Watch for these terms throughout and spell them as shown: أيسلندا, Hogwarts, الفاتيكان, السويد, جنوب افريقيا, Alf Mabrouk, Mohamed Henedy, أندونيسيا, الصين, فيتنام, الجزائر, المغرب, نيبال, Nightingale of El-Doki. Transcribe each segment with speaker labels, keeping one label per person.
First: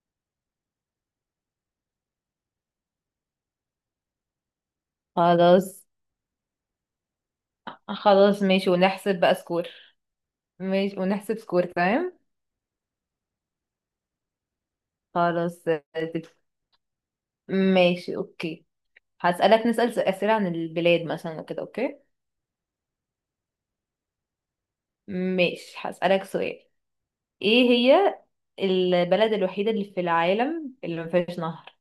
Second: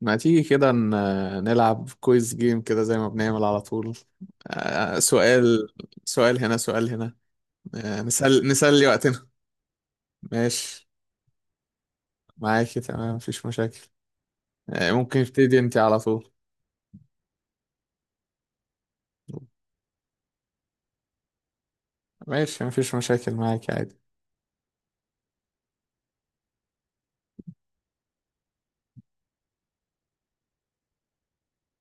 Speaker 1: ما تيجي كده نلعب كويز جيم كده زي ما بنعمل على طول. آه، سؤال
Speaker 2: خلاص.
Speaker 1: سؤال هنا، سؤال هنا.
Speaker 2: خلاص ماشي،
Speaker 1: نسلي
Speaker 2: ونحسب
Speaker 1: وقتنا.
Speaker 2: بقى سكور.
Speaker 1: ماشي،
Speaker 2: ماشي ونحسب سكور تمام.
Speaker 1: معاكي تمام مفيش مشاكل. ممكن ابتدي
Speaker 2: خلاص
Speaker 1: انت على طول؟
Speaker 2: تت- ماشي اوكي. هسألك نسأل أسئلة عن البلاد مثلا كده، اوكي؟
Speaker 1: ماشي مفيش مشاكل معاكي عادي.
Speaker 2: ماشي، هسألك سؤال. ايه هي البلد الوحيدة اللي في العالم اللي ما فيهاش نهر؟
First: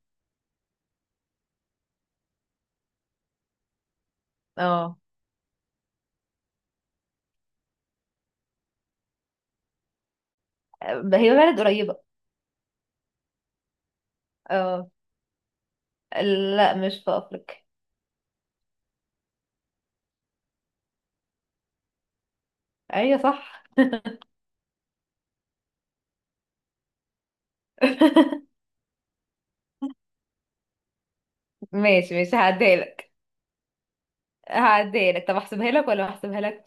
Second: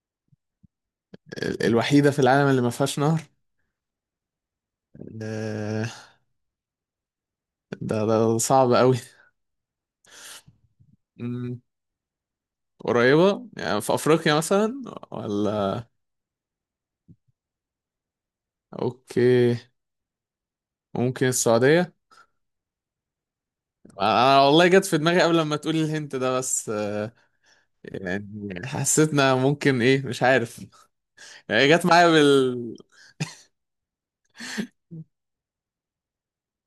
Speaker 1: الوحيدة في العالم اللي ما فيهاش نهر؟
Speaker 2: اه.
Speaker 1: آه، ده صعب قوي.
Speaker 2: هي بلد
Speaker 1: مم،
Speaker 2: قريبة.
Speaker 1: قريبة يعني في أفريقيا مثلا؟
Speaker 2: اه.
Speaker 1: ولا؟
Speaker 2: لا، مش في أفريقيا.
Speaker 1: أوكي. ممكن السعودية؟
Speaker 2: ايوه صح.
Speaker 1: أنا والله جت في دماغي قبل ما تقولي الهنت ده، بس يعني حسيتنا ممكن ايه مش عارف، يعني جت معايا
Speaker 2: ماشي ماشي،
Speaker 1: بال.
Speaker 2: هعديها لك. هعديها لك، طب احسبها لك ولا ما احسبها لك؟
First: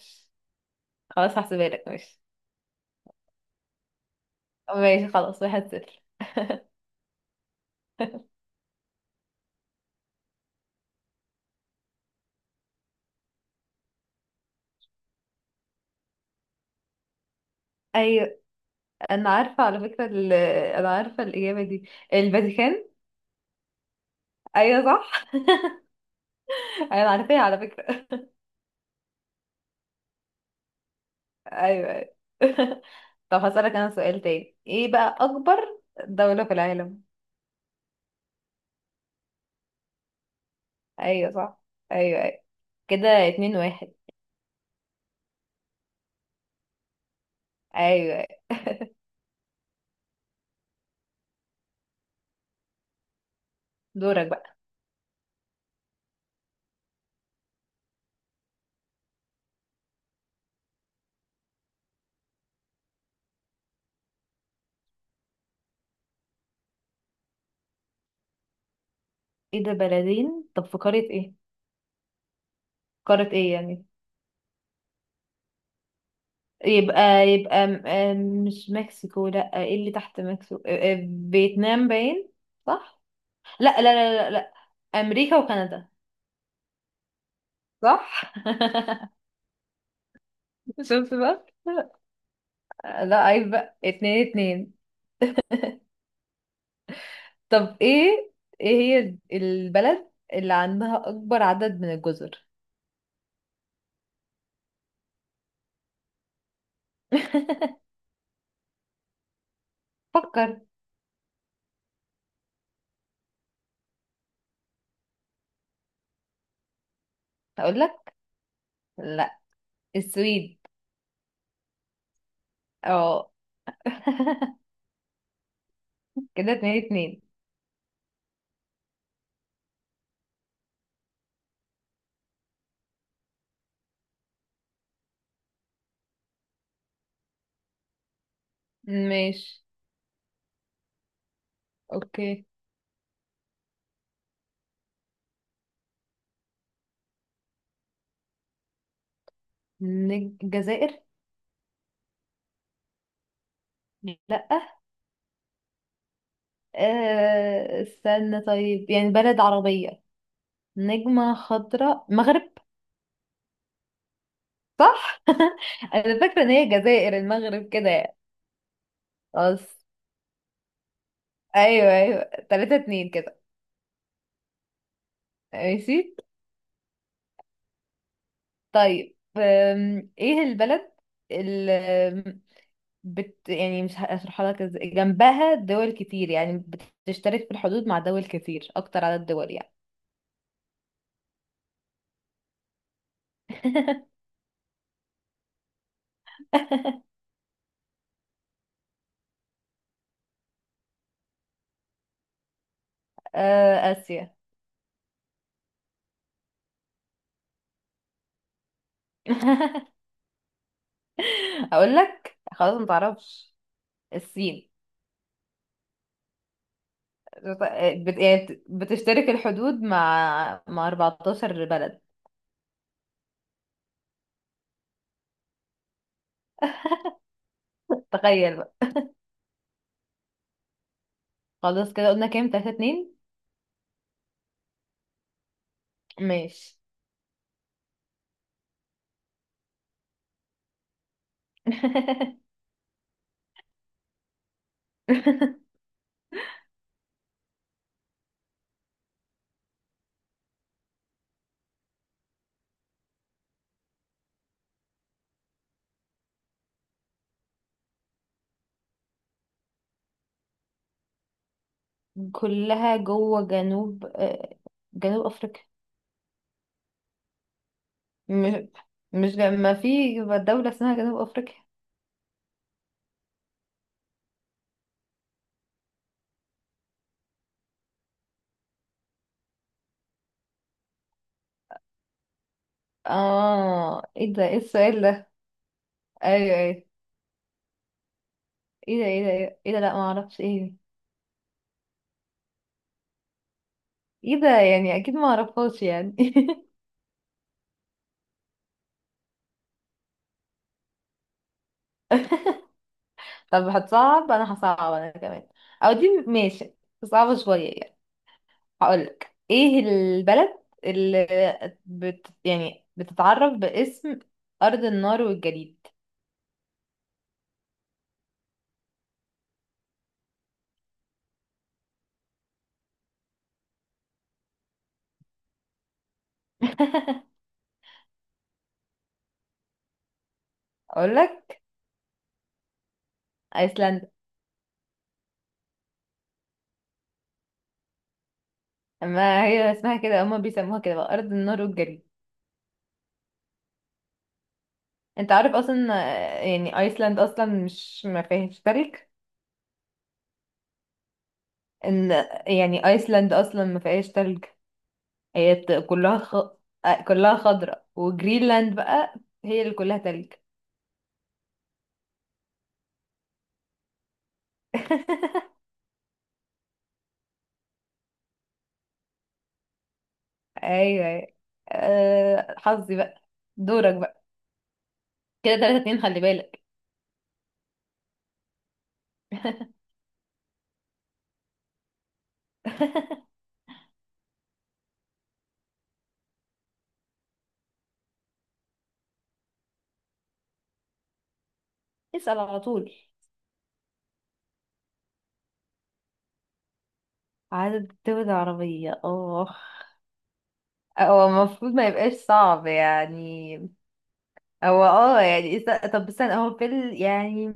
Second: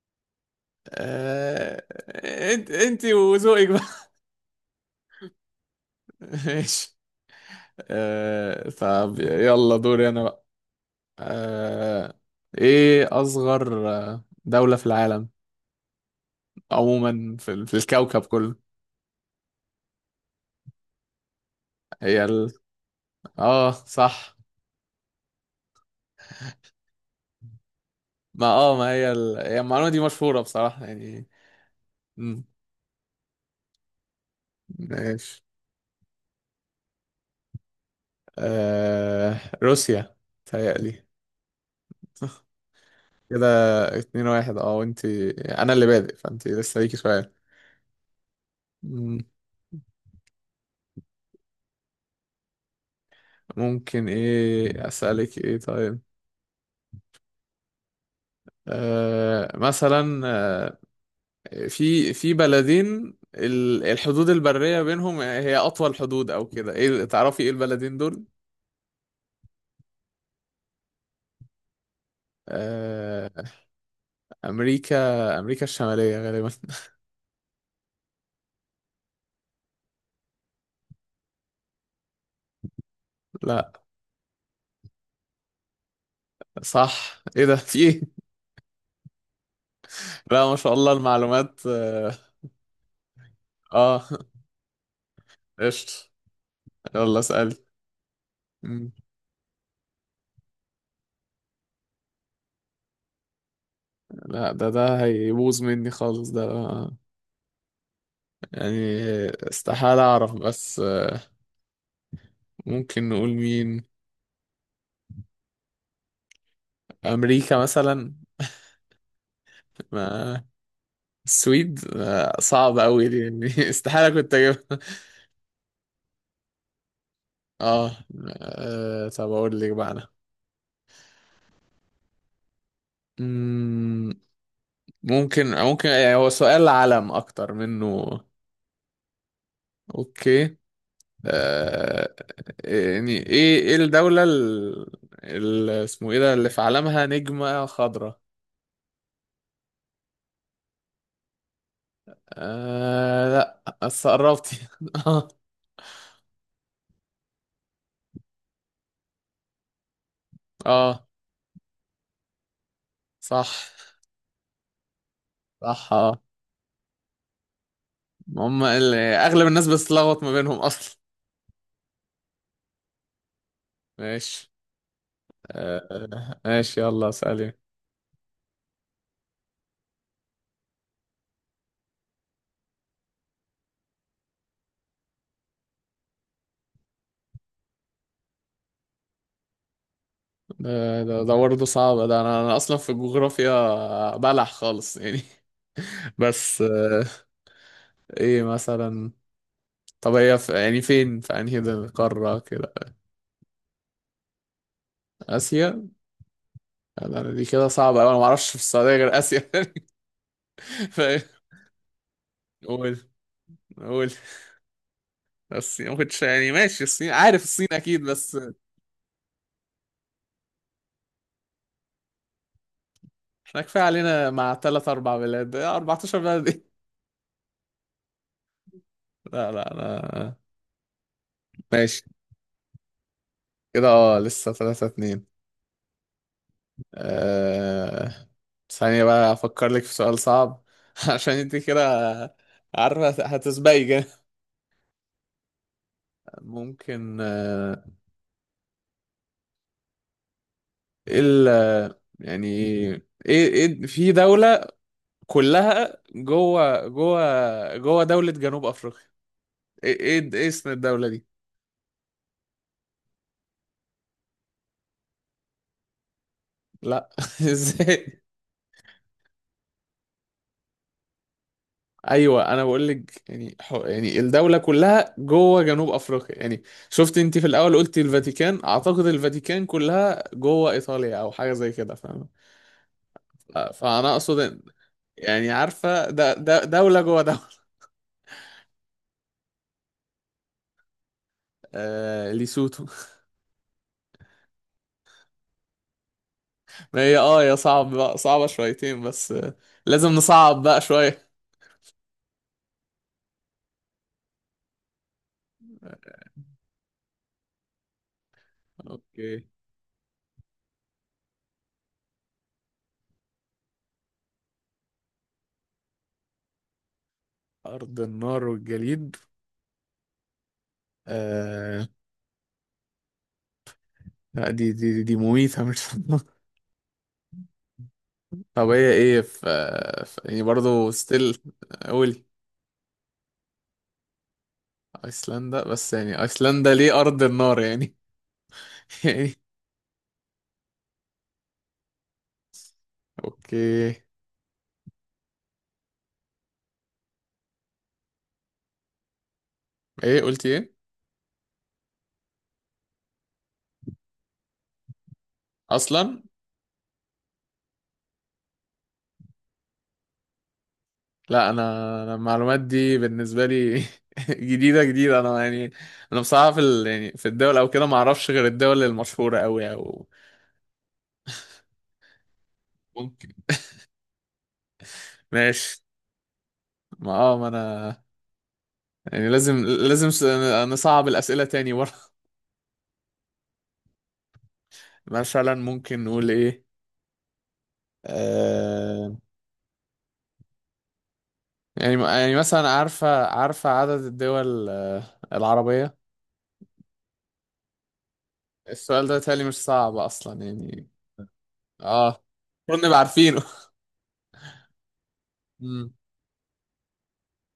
Speaker 2: خلاص هحسبها لك
Speaker 1: آه...
Speaker 2: ماشي.
Speaker 1: انت وذوقك بقى.
Speaker 2: ماشي خلاص، 1-0.
Speaker 1: ماشي. طب يلا دوري انا بقى. آه... ايه اصغر دولة في العالم، عموما في الكوكب
Speaker 2: ايوه،
Speaker 1: كله؟
Speaker 2: انا عارفه على فكره انا عارفه الاجابه دي،
Speaker 1: هي ال...
Speaker 2: الفاتيكان.
Speaker 1: اه صح.
Speaker 2: ايوه صح. انا عارفاها على فكره.
Speaker 1: ما اه ما هي المعلومة دي مشهورة بصراحة يعني.
Speaker 2: ايوه ايوه.
Speaker 1: مم،
Speaker 2: طب هسألك انا سؤال تاني، ايه بقى
Speaker 1: ماشي.
Speaker 2: اكبر دولة في العالم؟
Speaker 1: روسيا تهيألي.
Speaker 2: ايوه صح. ايوه ايوه. كده
Speaker 1: كده
Speaker 2: 2-1.
Speaker 1: 2-1 اه. وانت انا اللي بادئ، فانت لسه ليكي سؤال.
Speaker 2: ايوه أيوة.
Speaker 1: مم، ممكن
Speaker 2: دورك بقى.
Speaker 1: ايه اسألك ايه طيب. مثلا، في بلدين الحدود البرية بينهم هي اطول حدود او كده، ايه تعرفي ايه البلدين دول؟
Speaker 2: ايه ده، بلدين؟ طب في قارة ايه؟ قارة
Speaker 1: آه
Speaker 2: ايه يعني؟
Speaker 1: امريكا، امريكا الشمالية غالبا.
Speaker 2: يبقى، يبقى م- آه، مش مكسيكو؟ لا، ايه اللي تحت مكسيكو، فيتنام باين. صح؟ لا
Speaker 1: لا.
Speaker 2: لا لا لا, لا. امريكا وكندا.
Speaker 1: صح، ايه ده في ايه؟
Speaker 2: صح.
Speaker 1: لا ما شاء الله
Speaker 2: شفت بقى؟
Speaker 1: المعلومات اه.
Speaker 2: لا عيب بقى،
Speaker 1: آه،
Speaker 2: 2-2.
Speaker 1: قشطة. يلا اسألي.
Speaker 2: طب ايه، ايه هي البلد اللي عندها اكبر عدد من الجزر؟
Speaker 1: لا ده هيبوظ مني خالص ده، يعني استحالة أعرف.
Speaker 2: فكر.
Speaker 1: بس ممكن نقول مين؟ أمريكا
Speaker 2: اقول
Speaker 1: مثلا؟
Speaker 2: لك؟ لا،
Speaker 1: ما
Speaker 2: السويد.
Speaker 1: السويد صعب أوي دي،
Speaker 2: اه.
Speaker 1: يعني استحالة كنت أجيبها.
Speaker 2: كده 2-2.
Speaker 1: آه طب أقول لك بقى أنا. مم، ممكن يعني هو سؤال علم أكتر منه.
Speaker 2: ماشي.
Speaker 1: أوكي. آه،
Speaker 2: اوكي.
Speaker 1: يعني إيه الدولة اسمه إيه ده اللي في علمها نجمة خضراء؟
Speaker 2: الجزائر؟
Speaker 1: آه لا بس
Speaker 2: لا.
Speaker 1: قربتي، اه.
Speaker 2: آه استنى، طيب يعني بلد عربية،
Speaker 1: اه
Speaker 2: نجمة خضراء، مغرب.
Speaker 1: صح،
Speaker 2: صح.
Speaker 1: صح اه.
Speaker 2: انا فاكره ان هي الجزائر المغرب كده يعني.
Speaker 1: هم اغلب الناس
Speaker 2: خلاص.
Speaker 1: بتتلخبط ما بينهم اصلا.
Speaker 2: ايوه ايوه. 3-2.
Speaker 1: ماشي.
Speaker 2: ماشي.
Speaker 1: ماشي يلا اسألي.
Speaker 2: طيب ايه البلد اللي بت يعني مش هشرحها لك ازاي، جنبها دول كتير يعني، بتشترك في الحدود مع دول كتير، اكتر عدد دول يعني.
Speaker 1: ده ده برضه صعب ده، انا اصلا في الجغرافيا بلح خالص يعني. بس ايه مثلا؟ طب هي يعني فين، في انهي ده قارة كده؟
Speaker 2: اسيا.
Speaker 1: اسيا. لا، لا، دي كده صعبة أوي، انا ما اعرفش في السعودية غير اسيا. ف-
Speaker 2: اقول لك، خلاص ما
Speaker 1: قول،
Speaker 2: تعرفش؟
Speaker 1: قول.
Speaker 2: الصين.
Speaker 1: الصين؟ ما كنتش يعني، ماشي الصين، عارف الصين اكيد
Speaker 2: بت...
Speaker 1: بس
Speaker 2: يعني بتشترك الحدود مع 14 بلد.
Speaker 1: احنا كفايه علينا مع ثلاث اربع بلاد. 14 بلد ايه؟
Speaker 2: تخيل.
Speaker 1: لا لا انا.
Speaker 2: خلاص
Speaker 1: ماشي.
Speaker 2: كده، قلنا كام؟ 3-2.
Speaker 1: كده اه لسه 3-2.
Speaker 2: ماشي.
Speaker 1: أه... ثانية بقى افكر لك في سؤال صعب عشان انت كده عارفة هتسبقي جا. ممكن ايه ال يعني ايه في دولة كلها جوه دولة جنوب افريقيا، ايه ايه إيه اسم الدولة دي؟
Speaker 2: كلها جوه جنوب افريقيا؟
Speaker 1: لا، ازاي؟
Speaker 2: مش مش ما في دولة اسمها جنوب افريقيا؟
Speaker 1: ايوه انا بقول لك يعني، يعني الدوله كلها جوه جنوب افريقيا يعني. شفت انت في الاول قلت الفاتيكان، اعتقد الفاتيكان كلها جوه ايطاليا او حاجه زي كده، فاهم؟
Speaker 2: اه،
Speaker 1: فانا
Speaker 2: ايه ده،
Speaker 1: اقصد
Speaker 2: ايه السؤال ده؟
Speaker 1: يعني عارفه ده
Speaker 2: ايوه
Speaker 1: ده
Speaker 2: ايوه.
Speaker 1: دوله جوه دوله.
Speaker 2: ايه ده، ايه ده، ايه ده, إيه ده؟ لا ما اعرفش ايه دي.
Speaker 1: ليسوتو.
Speaker 2: ايه ده، يعني اكيد ما اعرفهاش يعني.
Speaker 1: ما هي يا صعب بقى، صعبه شويتين بس لازم نصعب بقى شويه.
Speaker 2: طب هتصعب، انا هصعب انا كمان. او دي ماشي، صعبة شوية يعني. هقولك
Speaker 1: اوكي.
Speaker 2: ايه البلد اللي بت يعني بتتعرف باسم أرض النار والجليد؟
Speaker 1: ارض النار والجليد؟ آه لا دي مميته مش. طب هي ايه في يعني برضه ستيل.
Speaker 2: أقولك؟
Speaker 1: قولي.
Speaker 2: أيسلندا.
Speaker 1: ايسلندا؟ بس يعني ايسلندا ليه ارض النار يعني؟ يعني
Speaker 2: ما هي اسمها كده، هما بيسموها كده بقى أرض النار والجليد.
Speaker 1: اوكي.
Speaker 2: انت عارف أصلا يعني أيسلند أصلا مش، ما فيهاش تلج.
Speaker 1: ايه قلتي ايه؟
Speaker 2: ان يعني أيسلند أصلا ما فيهاش تلج. هي ت- كلها
Speaker 1: اصلا
Speaker 2: خ... آه، كلها خضراء، وجرينلاند بقى هي اللي كلها تلج.
Speaker 1: لا انا، أنا المعلومات دي بالنسبه لي جديده جديده انا يعني. انا بصراحه يعني في الدول او كده ما اعرفش غير الدول المشهوره قوي او
Speaker 2: أيوه أيوه. حظي بقى.
Speaker 1: ممكن.
Speaker 2: دورك. كده تلاتة
Speaker 1: ماشي.
Speaker 2: اتنين خلي بالك.
Speaker 1: ما اه ما انا يعني لازم لازم نصعب الاسئله تاني ورا. مثلا ممكن نقول ايه. آه، يعني
Speaker 2: اسأل على
Speaker 1: مثلا
Speaker 2: طول.
Speaker 1: عارفة، عدد الدول العربية.
Speaker 2: عدد دول العربية؟
Speaker 1: السؤال ده تالي مش
Speaker 2: اه.
Speaker 1: صعب أصلا يعني.
Speaker 2: هو المفروض ما يبقاش
Speaker 1: اه،
Speaker 2: صعب
Speaker 1: المفروض نبقى عارفينه.
Speaker 2: يعني. هو اه يعني
Speaker 1: مم.
Speaker 2: طب استنى، هو في يعني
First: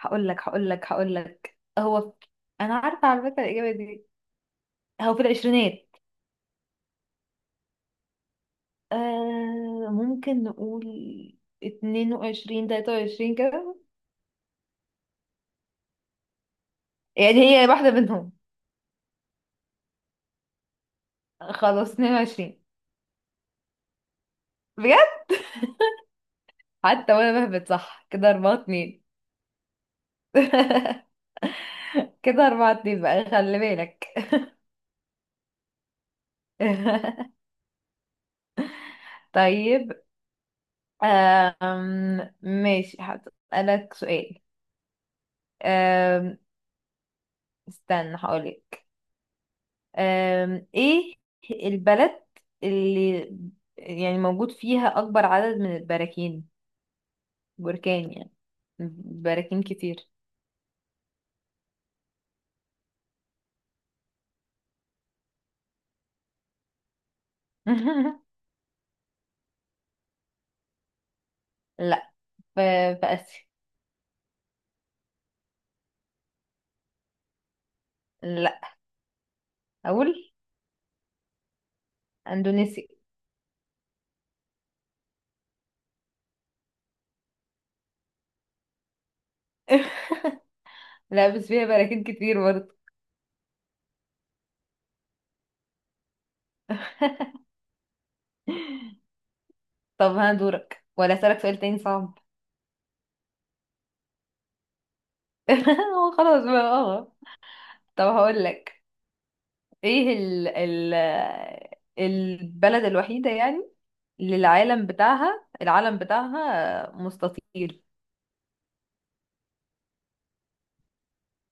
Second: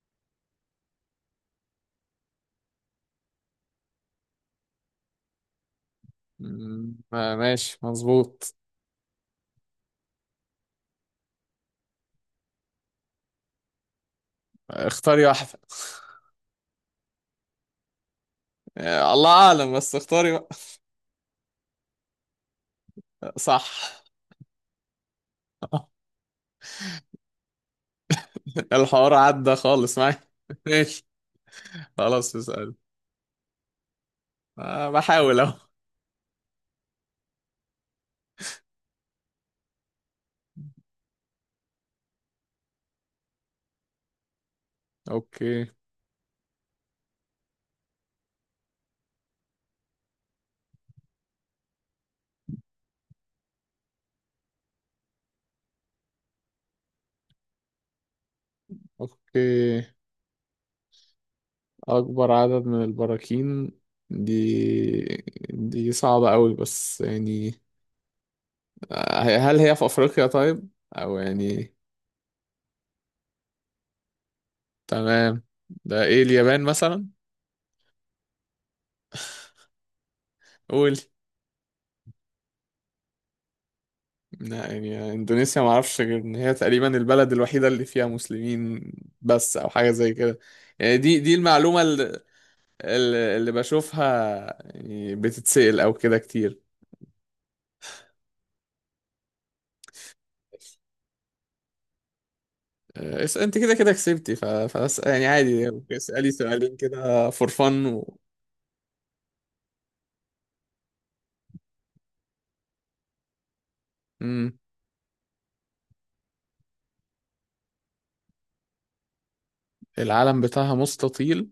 Speaker 2: هقول لك هقول لك هقول لك، انا عارفة على فكرة الإجابة دي. هو في العشرينات.
Speaker 1: مم. ماشي مظبوط.
Speaker 2: آه ممكن نقول 22، 23 كده،
Speaker 1: اختاري واحدة.
Speaker 2: يعني هي واحدة منهم.
Speaker 1: الله أعلم بس اختاري بقى.
Speaker 2: خلاص، 22.
Speaker 1: صح.
Speaker 2: بجد؟ حتى وانا بهبت صح، كده 4-2.
Speaker 1: الحوار عدى خالص معايا. ماشي. خلاص
Speaker 2: كده أربعة
Speaker 1: اسأل.
Speaker 2: اتنين بقى، خلي بالك.
Speaker 1: بحاول أهو.
Speaker 2: طيب ماشي، هسألك سؤال.
Speaker 1: أوكي.
Speaker 2: أم... استنى هقولك. ايه البلد اللي يعني موجود فيها أكبر عدد من البراكين؟ بركان يعني، براكين
Speaker 1: أوكي.
Speaker 2: كتير.
Speaker 1: أكبر عدد من البراكين. دي دي صعبة أوي بس يعني. هل هي في أفريقيا طيب أو يعني؟
Speaker 2: لا، في، في آسيا.
Speaker 1: تمام. ده إيه، اليابان مثلا؟
Speaker 2: لا. أقول؟
Speaker 1: قول.
Speaker 2: أندونيسيا.
Speaker 1: لا يعني إندونيسيا ما أعرفش غير إن هي تقريبا البلد الوحيدة اللي فيها مسلمين بس، أو حاجة زي كده. يعني دي
Speaker 2: لا
Speaker 1: دي
Speaker 2: بس فيها
Speaker 1: المعلومة
Speaker 2: براكين كتير برضه.
Speaker 1: اللي بشوفها يعني بتتسأل أو كده كتير.
Speaker 2: طب ها، دورك ولا أسألك سؤال تاني صعب؟
Speaker 1: أنت كده كسبتي يعني عادي
Speaker 2: هو
Speaker 1: اسألي
Speaker 2: خلاص بقى
Speaker 1: سؤالين
Speaker 2: اه.
Speaker 1: كده فور فن
Speaker 2: طب هقول لك، ايه ال البلد الوحيدة يعني اللي
Speaker 1: مم.
Speaker 2: العالم بتاعها مستطيل؟
Speaker 1: العلم بتاعها مستطيل.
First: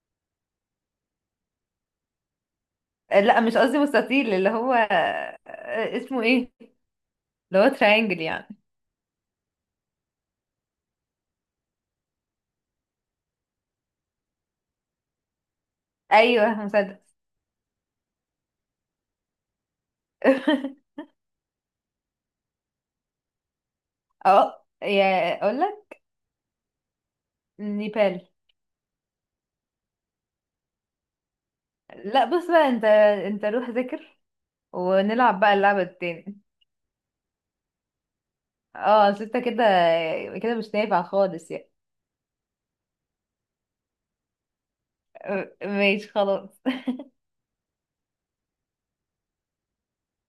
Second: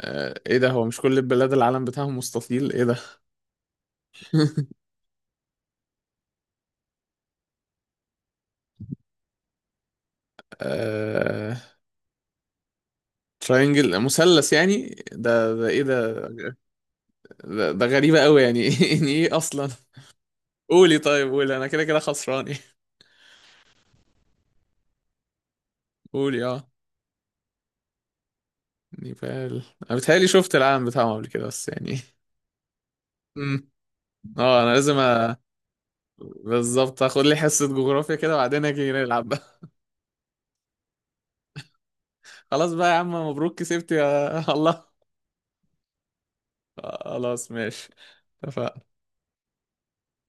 Speaker 1: ايه ده، هو مش كل البلاد العلم بتاعها مستطيل ايه ده.
Speaker 2: لا مش قصدي مستطيل، اللي هو اسمه ايه، اللي هو تراينجل يعني.
Speaker 1: آه... تراينجل مثلث يعني، ده ايه ده؟
Speaker 2: ايوه، مسدس.
Speaker 1: ده غريبة قوي يعني، يعني ايه اصلا؟ قولي طيب، قولي انا كده كده خسران إيه؟
Speaker 2: اه يا اقول لك.
Speaker 1: قولي اه.
Speaker 2: نيبال.
Speaker 1: نيبال. انا بتهيألي شفت العالم بتاعهم قبل كده بس يعني.
Speaker 2: لا بص بقى، انت، انت
Speaker 1: امم
Speaker 2: روح ذاكر،
Speaker 1: اه انا لازم
Speaker 2: ونلعب بقى اللعبة التاني.
Speaker 1: بالظبط، اخد لي حصة جغرافيا كده وبعدين اجي
Speaker 2: اه أصل
Speaker 1: نلعب.
Speaker 2: انت كده كده مش نافع خالص يعني.
Speaker 1: خلاص بقى يا عم، مبروك كسبت يا الله.
Speaker 2: آه، ماشي خلاص.
Speaker 1: خلاص ماشي. اتفقنا.